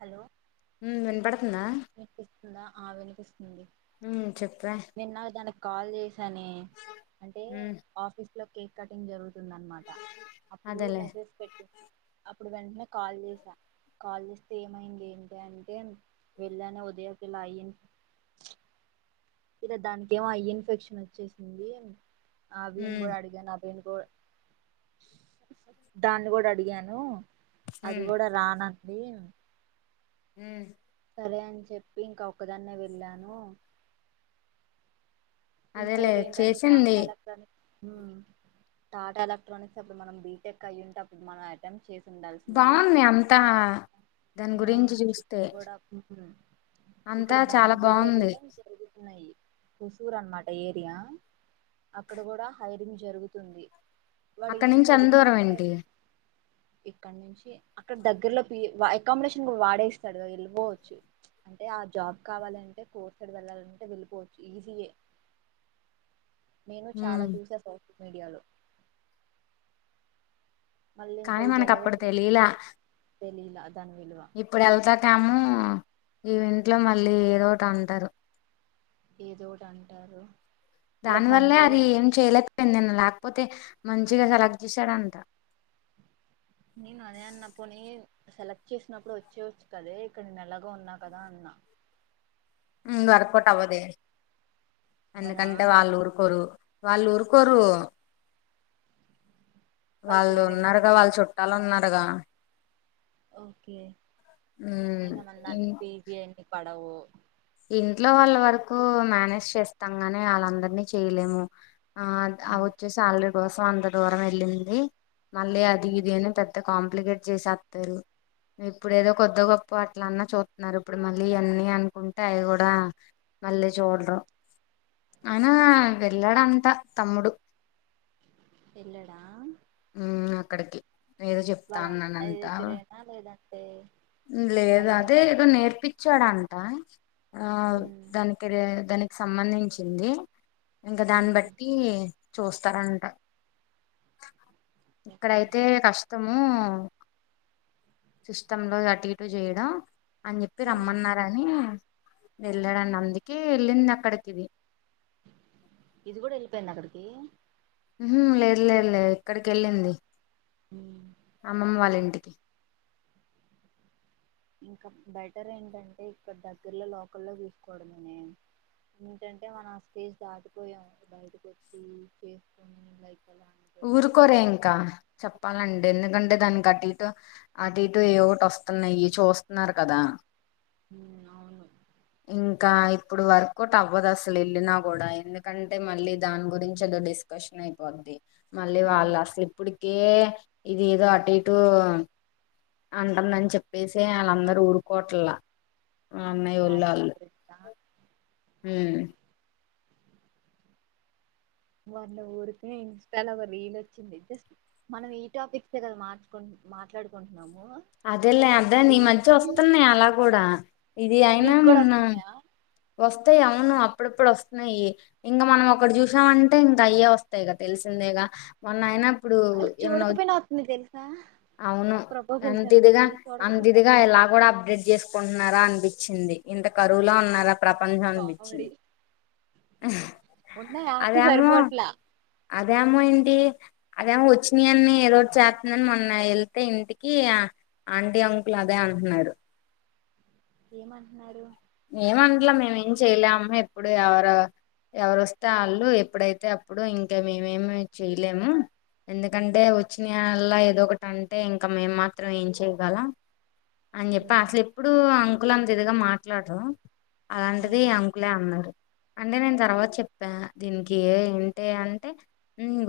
Hello ఊ వినపడుత్ వినిపిస్తుందా ఆవిని ఉమ్ చెప్పే నిన్న తనకి కాల్ చేశానే అంటే ఉమ్ ఆఫీస్ మల కేక కటింగ్ జరుగుతుం దనమాట అప్పుడు అదేలే మెసేజ్ పెట్టి అప్ ఇప్పుడు వెంటనే కాల్ చేసా కాల్ చేస్తే ఏమైంది ఏంటె అంటే వెళ్ళానే ఉదయకిలా అయ్యింది. ఇలా దానికేమో ఐ ఇన్ఫెక్షన్ వచ్చేసింది. ఆ వీన్ ఉమ్ కూడా అడిగాన్ అప్ నేను కూడ దాన్ని కూడా అడిగాను. అది ఉమ్ కూడా రానన్ బే ఊ సరే అని చెప్పి ఇంక ఒకదాన్నే వెళ్ళాను. అదేలే ఇంకోటి ఏంటండి చేసింది చాకాలక్కని ఊ టాటా ఎలక్ట్రానిక్స్ అప్పుడు మనం బీటెక్ అయుంటే మనం అటెంప్ట్ చేస్ బావుంది అంతా దాని ఆ గురించి చూస్తే షిఫ్ట్ కూడా ఉమ్. అంతా ఇక్కడ చాలా బ్యాంగ్లూర్ లో బాగుంది కూడా జరుగుతున్నాయి. హుసూర్ అనమాట్ డఏరియా అక్కడ కూడా హైరింగ్ జరుగుతుంది. వాడు ఏం అక్కనుంచి లేదు ఎందూరం ఏంటి మ్యానుఫ్యాక్చర్ ఇక్కడ నుంచి అక్కడ దగ్గరలో పి అకామిడేషన్ కూడా వాడేస్తాడు కా వెళ్ళిపోవచ్చు అంటే ఆ జాబ్ కావాలంటే కోర్స్డ వెళ్ళాలంటే వెళ్ళిపోవచ్చు ఈజీయే నేను చాలా ఉమ్ చూసా సోషల్ మీడియాలో కానీ మళ్ళింక ఇది మనకు ఎలాగో అప్పుడు తెలియలా తెలిలా అదని విల్వ టామము ఈ ఇంట్లో మళ్ళీ ఏదోటి అంటారు. ఏదో ఒకటి అంటారు దాని ప్లస్ వల్లే అంటే అది ఏం చేయలేక్ పోయింది నిన్న లేకపోతే మంచిగా సెలక్ చేసాడంట నేను అదే అన్న పోని సెలెక్ట్ చేసినప్పుడు వచ్చేవచ్చు కదే ఇక్కడ నేను ఎలాగ ఉన్నా కదా అన్నా ఉ వర్కోట్ అవ్వదే అవ్వదా ఎందుకంటే వాళ్ళు ఊరుకోరు వాళ్ళు ఊరుకోరు వాళ్ళ వాళ్ళు పేరెంట్సా ఉన్నారుగా వాళ్ళు చుట్టాలు ఉన్నార్ టగా ఓకే అయిన మనికి ఇన్ పిజిన్ని ప అవు ఇంట్లో వాళ్ళ వరకు మేనేజ్ చేస్తాం గాని వాళ్ళందరినీ చేయలేము ఆ వచ్చే సాలరీ కోసం అంత దూరం వెళ్ళింది మళ్ అది ఇది పెద్ద కాంప్లికేట్ చేసేస్తారు ఇప్పుడు ఏదో కొద్ద గొప్పు అట్లా అన్నా చూస్తుతున్నారు ఇప్పుడు మళ్ళీ అన్ని అనుకుంట అంటాయి కూడా మళ్ళీ చూడరు అయినా వెళ్ళాడంత తమ్ముడు వెళ్ళడా ఉ అక్కడికి ఏదో చెప్తా అన్నాన అంటా ఏ లేదా అదే ఏదో నేర్పచ్చాడంట ఆ ఉమ్ దనకెద దధనికి సంబంధించింది ఇంకా దాన్ని ఉమ్. బట్టి చూస్తారంట ఓకే ఇక్కడైతే కష్టం సిస్టమ్ లో అటు ఇటు చేయడం అని చెప్పి ఉమ్. రమ్మన్నార అని వెళ్ళాడాని ఉమ్. అందుకే వెళ్ళింది కడకిది ఇది కూడా వెళ్ళిపోయింద అక్కడికి లేదు లేదు లే ఇక్కడికి వెళ్ళింది ఉమ్. అమ్మమ్మ వాళ్ళ ఇంటిక్ ఓకే ఇంకా బెటర్ ఏంటంటే ఇక్కడ దగ్గరలో లోకల్లో తీూసుకోవడనే ఏంటంటే మనం ఆ స్టేజ్ దాటిపోయాం బయటకు వచ్చి చేసుకుని లైక్ ఎలా అంటే ఊరుకోరే ఇంకా చెప్పాలంటె ఎందుకు అంటే దానికి అటు ఇటు అటు ఇటు ఏ ఒకటి వస్తున్నాయి చూస్తున్నారు కదా ఉమ్ అవును ఇంకా స్టాటస్ ఇప్పుడు వర్కౌట్ అవ అవదు అసలు వెళ్ళిన కూడా ఎందుకంటే మళ్ళీ దాని గురించి ఏదో డిస్కషన్ అయిపోద్ది మళ్ళీ ఉమ్ వాళ్ళు అసలు ఇప్పుడు కే ఇది ఏదో అటు ఇటు అంటుందని చెప్పేసి వాళ్ళందరుూ ఊరుకోట్లా అన్నయి ఒళ్లు అల్లు మ్మ్ ఇవాల ఊరుకె ఇన్స్టాల ఒక రీల్ వచ్చింది జస్ట్ మనం ఈ టాపిక్ కె కదా మార్చుకు మాట్లాడుకుంటున్నాము అదేలే అదే నీ రీల్ మధ్య వస్తున్నాయి అలా కూడా ఇది అయినా నీకు కూడా మొన్న వస్తున్నాయా వస్త వస్తయి అవును అప్పుడప్పుడు వస్తున్నాయి ఇంకా మనం ఒక్కటి చూసామంటే ఇంక అయ్యే వస్తాయిగా తెలిసిందేగా మొన్న అయిన అయినా ఇప్పుడు వాళ్ ఏమన్నా చూడకపోయినా వతుంది తెలుసా అవును ప్రభా అంత ఇదిగా అంత ఇదిగా ఇలా కూడా అప్డేట్ చేసుకుం న్నారా అనిపించింది ఇంత కరువులో ఉన్నారా ప్రపంచం కామెడీ అనిపించింది ఉన్న యాప్స్ సరిపోట్లా అదేమో ఏంటి అదేమో వచ్చినాయి అని ఏదో చతుందని మొన్న వెళ్తే ఇంటిక్ కి ఆ ఆంటీ అంకుల్ అదే అంటున్నారు ఏమంటున్నారు ఏమంటలా మేమేం చేయలేమ్మ ఎప్పుడు ఎవరు ఏమట్ల మేం ఏంచేయిలము ఎప్పుడు ఎవరో ఎవరొస్తే ఆళ్ళు ఎప్పుడైతే అప్పుడు ఇంకా మేమేమి చేయలేము ఎందుకంటే వచ్చినాయల్లా ఏదో ఒకటంటే ఇంకా మేం మాత్రం ఏం చెయగలం అని చెప్పా ఉమ్ అసలు ఎప్పుడు అం అంకుల్ అంతిదిగా మాట్ [unintelligible] అలాంటిది అవును అంకులే అన్నారు అంటే నేను తర్వాత చెప్పా దీనికి ఎ ఏంటి అంటే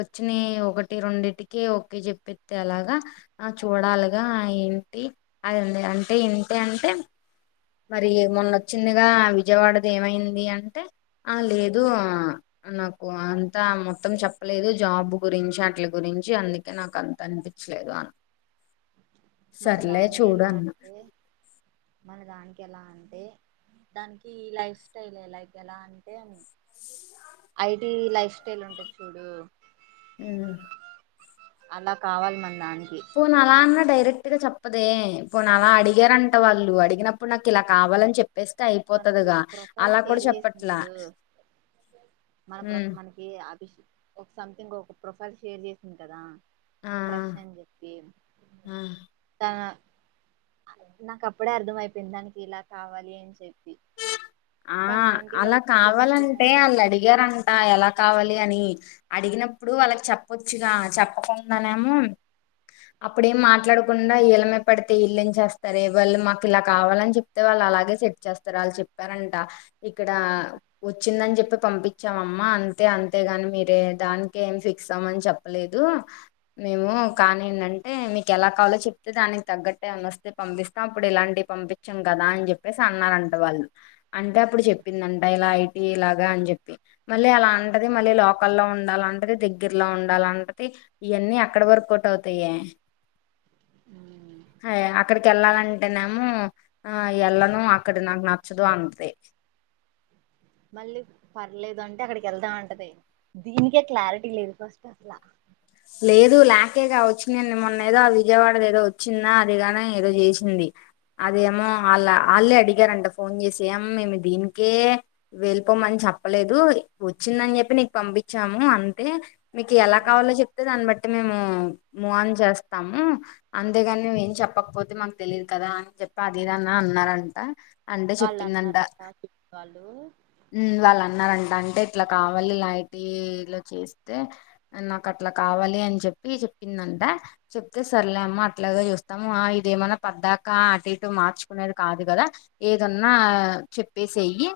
వచ్చినయ్ ఒకటి రెండింటికి ఒక చెప్పేత్తే ఎలాగా ఆ చూడాలిగా ఏంటి అదండి అంటే ఏంటి అంటే మరి మొన్న వచ్చిందిగా విజయవాడది ఏమైంది అని అంటే ఆ లేదు ఉమ్, ఆ నాకు అంతా మొత్తం చెప్పలేదు జాబ్ గురించి అటిల గురించి అందుకే నాకు అంత అనిపించలేదు అం మన దానికి ఎలా అంటే మన దానికి ఎలా అంటే దానికి లైఫ్ స్టైల్ ఎ లైక్ ఎలా అంటే ఐటి లైఫ్ స్టైల్ ఉంటది చూడు మ్మ్ అలా కావాలి మన దాన్ని పో నాల అన్నా డైరెక్ట్ గా చెప్పదే ఇప్పుడు న అలా అడిగారంట వాళ్ళు అడిగినప్పుడు నాకు ఇలా కావాలని చెప్ప మనకి ఒక ప్రొఫైల్ షేర్ చేసింది చెప్పట్లా చూడు మన ప్రొ ఉమ్ మనకి ఒక సంథింగ్ ఒక ప్రొఫైల్ షేర్ చేసింది కదా ఆ క్రష్ అని జెప్పి ఆ తన నాకు అప్పుడే అర్థంమయిపోయింది దానికి ఇలా కావాలి అని చెప్పి ఆ కానీ ఆంటీ అలా వాళ్ళు చూసే మ్యాచెస్ కావాలంటే వాళ్ళు అడిగారంట ఎలా కావాలి అని అడిగినప్పుడు వాళ్ళకి చెప్పొచ్చుగా చెప్పకుండానే ఏమో అప్పుడేం మాట్లాడకుండా ఇల మీద పడితే ఇళ్లెం చేస్తారే వాళ్ళు మాకు ఇలా కావాలని చెప్తే వాళ్ళు అలాగే సెట్ చేస్తారు వాళ్ళు చెప్ వరంట ఇక్కడ వచ్చిందని చెప్ పంపించాం అమ్మా అంతే అంతేగాని మీరే దానినికి ఏమి ఫిక్స్ అమని చెప్పలేదు మేము కానీ ఏంటంటే మీకు ఎలా కావాలో చెప్తే దానికి తగ్గట్టే ఏనా వస్తే పంపిస్తాం అప్పుడు ఇలాంటివి పంపించాం కదా అని చెప్పేసి అన్నారంట వాళ్ళు అంటే అప్పుడు చెప్పిందంట ఇలా ఐటీ ఇలాగా అని చెప్పి మళ్ళీ అలా అంటది మళ్ళీ లోకల్లో ఉండాలంటది దగ్గరలో ఉండాలంటది ఇయాన్ని ఎక్కడ వర్క ఒకట్ అవుతాయే అక్కడికి వెళ్ళాలంటేనేమో ఆ ఎల్లను అక్కడ నాక్ నా చదు అంతే మళ్ళీ పర్లేదు అంటే అక్కడికి వెళ్దాంటది దీనికే క్లారిటీ లేదు ఫస్ట్ అసలా లేదు లేకే కా వచ్చిందడి మొన్న ఏదో ఆ విజయవాడది ఏదో వచ్చిందా అదిగానే ఏదో చేసింది అదేమో వాళ్ళ వాళ్ళే అడిగారంట ఫోన్ చేసి ఏం మేము దీనికే వెళ్ళిపోమని చెప్పలేదు వచ్చిందని చెప్పి నీకు పంపించాము అంతే మీకు ఎలా ఉ కావాలో చెప్ దాన్ని బట్టి మేము మూవన్ చేస్తాము అంతేగాని నువు ఏం చెప్పకపోతే మాకు తెలిదు కదా అని చెప్పి అదేదనా అన్నారంట అంటే వాళ్ళు చెప్పిందంట అన్నారంట కిడ్స్ వాళ్ళు వాళ్ళు అన్నరాట అంటే ఇట్లా కావాలి ఐటీ లో చేస్తే నాకు అట్లా కావాలి అని చెప్పి చెప్పిందంట చెప్తే సర్లేమ్మ అట్లాగ చూస్తాము ఇదేమన్నా పద్దాకా అటు ఇటు మార్చుకునేది కాదు కదా ఏదన్నా చెప్పేసేయ్యి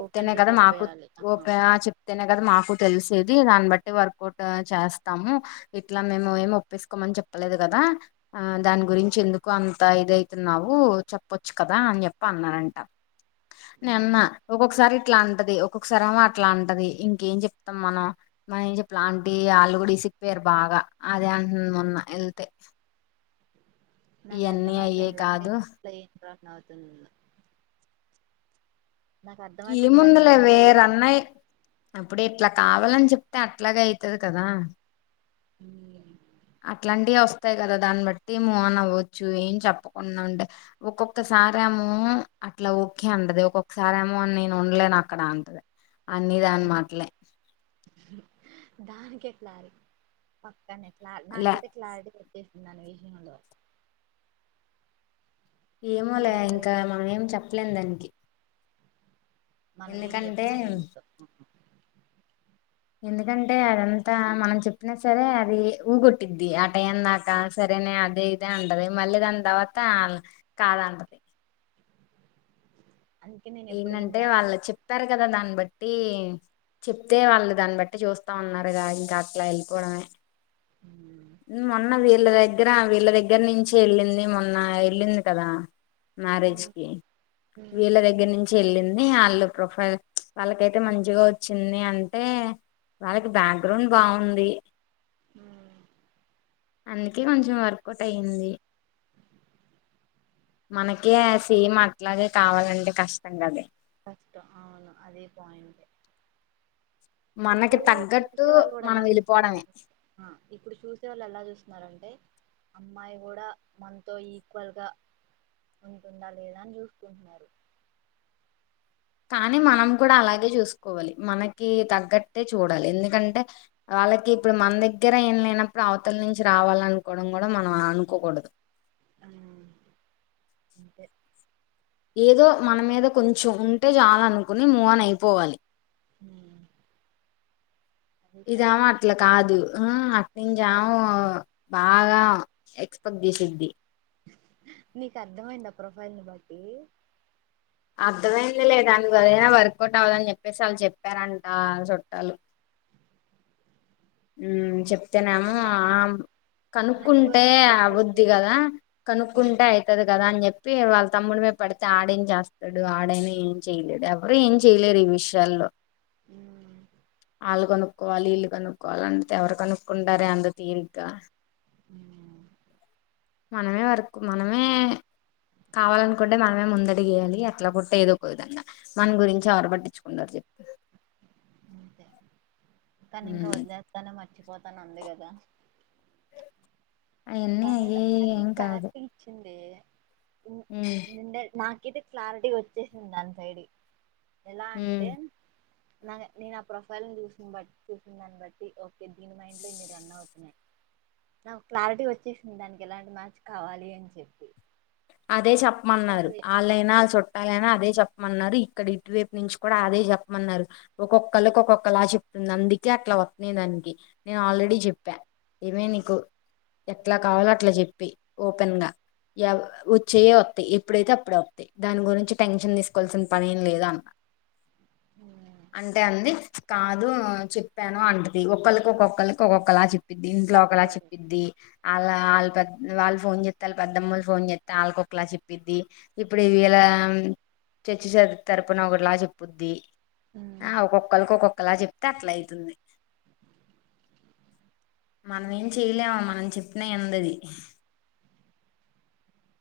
ఓపెన్ గా కదా చెప్పేయాలి మాకుఓ అమ్మ చెప్తేనే కదా మాకు తెలిసేది దాన్ని బట్టి వర్కౌట్ చేస్త చెస్తాము ఇట్లా మేము ఏమి ఒప్పేసుకోమని చెప్పలేదు కదా ఆ దాని గురించి ఎందుకు అంత ఇదవుతున్నావు చెప్పచ్చు కదా అని చెప్ప అన్నాారంట నీన్నా ఒసారి ఇట్లా అంటది ఒక్కొక్కసారి ఆమె అట్లా అంటది ఇంకేం చెప్తాం మనం మనం ఏం చెప్పలాంటి ఆళ్ కూడా చెప్పారు బాగా అదే అంత మొన్న వెళ్తే నాకు ఇవన్నీ అయ్యే అర్థంమయిపోయింది లహరీ కాదు [inaudible] ఏముందలే వే రాన్నయి అప్పుడ ఎట్లా కావాలని చెప్తే అట్లాగే అయితది కదా ఉమ్ అట్లాంటివి వస్తాయి కదా దాన్ని బట్టి మూ అన్ అవ్వచ్చు ఏం చెప్పకుండా ఉండే ఒక్కొక్కసారేమో అట్లా ఓకే అంటది ఒక్కొక్కసార ఏమో అని నేను ఉండలేను అక్కడ అంటది అన్నీ దాని మాటలే దానికి క్లారిట్ లే దానికి ఎట్లా క్లారీ [inaudible] ఏమోలే ఇంకా మనం ఏం చెప్పలేం దానికి మనం ఏం ఎందుకంటే చెప్పినా ఎందుక ఎందుకంటే అదంతా మనం చెప్పినా సరే అది ఊ కొట్టిద్ది ఆ టైం దాకా అంతే సరేనే అదే ఇదే అంటది మళ్ళీ దాని తర్వాత కాద అంటది అందుకే నేను ఎప్పుడు ఏం ఏంటంటే చెప్పను వాళ్ళు చెప్పారు కదా దాన్ని బట్టి బట్టి చెప్తే వాళ్ళు దాన్ని బట్టి చూస్తా ఉన్నారుగాదా ఇంకా అట్లా వెళ్ళిపోవడమే మోన్న వీర్లగా దగ్గర వీళ్ళ దగ్గర నుంచి వెళ్ళింది మొన్న వెళ్ళింది కదా ఉ మ్యారేజ్కి వీళ వెళ్ళింది వాళ్ళు ప్రొఫైల్ వాళ్ళకైతే మంచిగా వచ్చింది అంటే వాళ్ళకి బ్యాక్గ్రౌండ్ బాగుంది అందుకే అంతే కొంచెం వర్కౌట్ అయ్యింది మనకే సేమ్ అట్లాగే కావాలంటె కష్టం కదే కష్టం అవును అదే పాయింట్ మనకి ఇప్పుడు తగ్గట్టు చూసే వాళ్ళు గుడా మనం ఎలా వెళ్ళిపోవడమే చూస్తున్నారన్ ఇప్పుడు చూసే వాళ్ళు ఎలా చూస్తున్నారంటే అమ్మాయి గూడా మనతో ఈక్వల్గా ఉంటుందా లేదా అని జూస్కుంటున్నారు. కానీ మనం కూడా అలాగే చూసుకోవాలి మనకి తగ్గట్టే చూడాలి ఎందుకంటే వాళ్ళకి ఇప్పుడు మన దగ్గర ఏం లేనప్పుడు అవతల నుంచి రావాలనుకోవడం కూడా మనం అనుకోకూడదు. ఆ అంతే ఏదో మన మీద కొంచెం ఉంటే చాలనుకుని మూఆన్ ఐపోవాలి. మ్మ్ ఇదామ అట్ల కాదు మ్మ్ అట్ నెన్ జాము బాగా ఎక్స్పెక్ట్ జేసిద్ధి నీకర్ధమైందా ప్రొఫైల్ ని బట్టి అర్థమయింది లే గానీ వదిన వర్క్ ఔట్ అవదన్ జెప్పేసి ఆల్ చెప్పారంట ఆల్ చుట్టాలు. ఉమ్ చెప్ ఇతనేమో అంటే ఆ ఆమ్ ఆంటీ కనుక్కుంటే వాళ్ళతో ప్రొఫైల్ అవుద్ది షేర్ చేయి గదా కనుక్కుంటే ఐతది కదా అన్ జెప్పి వాల్ తమ్ముడి మీద పడితే ఆడేం చేస్తడు ఆడైనా ఏం చేయలేడు ఎవరు ఏం చేయలేరు ఈ విషయాల్లో మ్మ్ ఆళ్లు కొనుక్కోవాలి ఈళ్ళు కొను కోలంతే ఎవరు కొనుక్కుంటారే అంత తీరిగ్గా హ్మ్మ్ మనమే వర్కు మనమే కావాలనుకుంటే మనమే ముందడుగు వేయాలి అట్లా గుట్టే ఏదో ఒక విధంగా మన గురించి ఎవరు పట్టించుకుంటారు చెప్పు కనీ ఇంక ఉమ్, వద్లేస్తానే మ వచ్చిపోతానంది కదా అవన్నీ కానీ అయ్యే అది క్లారిటీ ఇచ్చిందే మ్మ్ ఇది క్లారిటీ వచ్చేసింద్ దాన్ సైడు ఎలా ఉమ్ అంటే నాగ నేన్ ఆ ప్రొఫైల్ని చూసిన్ బట్ చూసిన్ దాన్ని బట్టి ఓకే దీని మైండ్ లో ఇన్ని రన్ అవుతున్నాయ్ నాకు క్లారిటి వచ్ ఇచ్చేసింది దానికెలాంటి మ్యాచ్ కావాలి అన్ చెప్పి అదే ఇంకా చెప్పమన్నారు వాళ్ళు ఆళ్ళైనా చుట్ ఆల్లయినా అదే చప్మన్నారు ఇక్కడ ఇటువేపు నుంచి కూడా అదే చెప్మన్నారు ఒక్కొక్కళకి ఒక్కొక్కలా చెప్తుంది అందుకే అట్లా వ నేనంది నేనాల్రెడీ చెప్పా ఏమే నీకు ఎట్లా కావాలో అట్ల జెప్పెయ్ ఓపెన్ గా ఎవ్ వొచ్చేయే వొత్తయి ఎప్పుడైతే అప్పుడే ఓత్తయి దాని గురించి టెన్షన్ తీసుకోవాల్సిన పనేం లేదు అన్న ఉమ్, అంటే అంది కాదు చెప్పాను అంటది ఒక్కళ్ళకి ఒక్కొక్కళ్లకి ఒక్కొక్కలా చెప్ పిద్ది ఇంట్లో ఒకలా తప్పకూడదు చెప్పిద్ది ఆళ్ళ ఆల్ పెద్ వాళ్ ఫోన్ జేత్తల్ పెద్దమ్మలు ఫోన్ జేత్ తాలకొక్కలా చెప్పిద్ది ఇప్పుడు ఇవాళ చచ్చి చర్ తరపున ఒకటిలా చెప్పుద్ది ఆ ఉమ్, ఒక్కొక్కలక్ ఒకొక్ ఒకలా జెప్తే అట్లైతుంది మనమేం చెయ్లేం మనం చెప్పినా ఇన్దది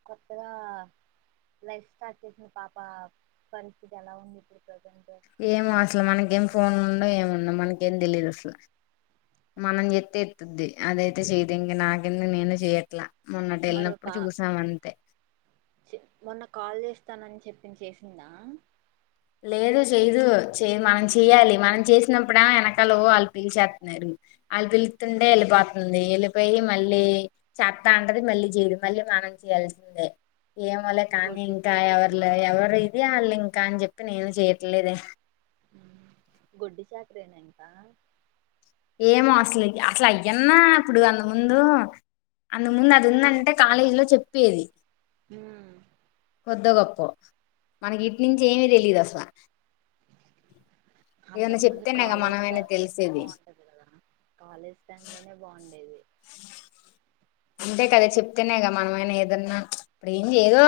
కొత్తగా లైఫ్ స్టార్ట్ చేసిన పాప పరిస్థితి ఎలా ఉంది ఇప్పుడు ప్రజంట్ ఏమో అసలు మనకేం ఫోన్ ఉండవు ఏముండవు మనకేం తెలీదసల మనం జెత్తే తుద్ది అదైతే చెయ్దింక నాకింద నేను చెయ్యట్లా మరో పా ఇచ్ మొన్న కాల్ చేస్తానని చెప్ [unintelligible] చేసిందా లేదు చేయ్యదు చే మనం చెయ్యాలి మనం చేసినప్పుడు వెనకాల ఓ వాళ్ళు పిలిచేస్తాన్నరు వాళ్ళు పిలుత్తుంటే వెళ్ళిపోతుంది వెళ్ళిపోయి మళ్ళీ చేత్తా అంటది మళ్ళీ చేయదు మళ్ళీ మనం చేయాల్సిందే ఏమోలే కానీ గొడ్డు ఇంకా చాకరి ఎవర్లే అయిపోయిందా ఎవరు ఇది వాళ్ళింకా అని చెప్ నేనూ చేయట్లేదే మ్ గొడ్డు చాకిరేనంట ఏమో అసలు అసలు అయ్యన్నా ఇప్పుడు అంతకముందు అంతకముందు అది ఉందంటే కాలేజీ లో చెప్పేది మ్ కొద్దో గొప్పో మనకి ఇటునుంచి ఏమీ తెలీదసల ఏదన్నా అంతకుముందు చెప్తేనేగా కాలేజ్ మనమైనా టైం తెలిసేది బాగుంటది కాలేజ్ టైమ్ లోనే బావుం డేది అంతే కదా చెప్తేనే గా మనమైనా ఏదన్నా ఇప్పుడు ఏందేదో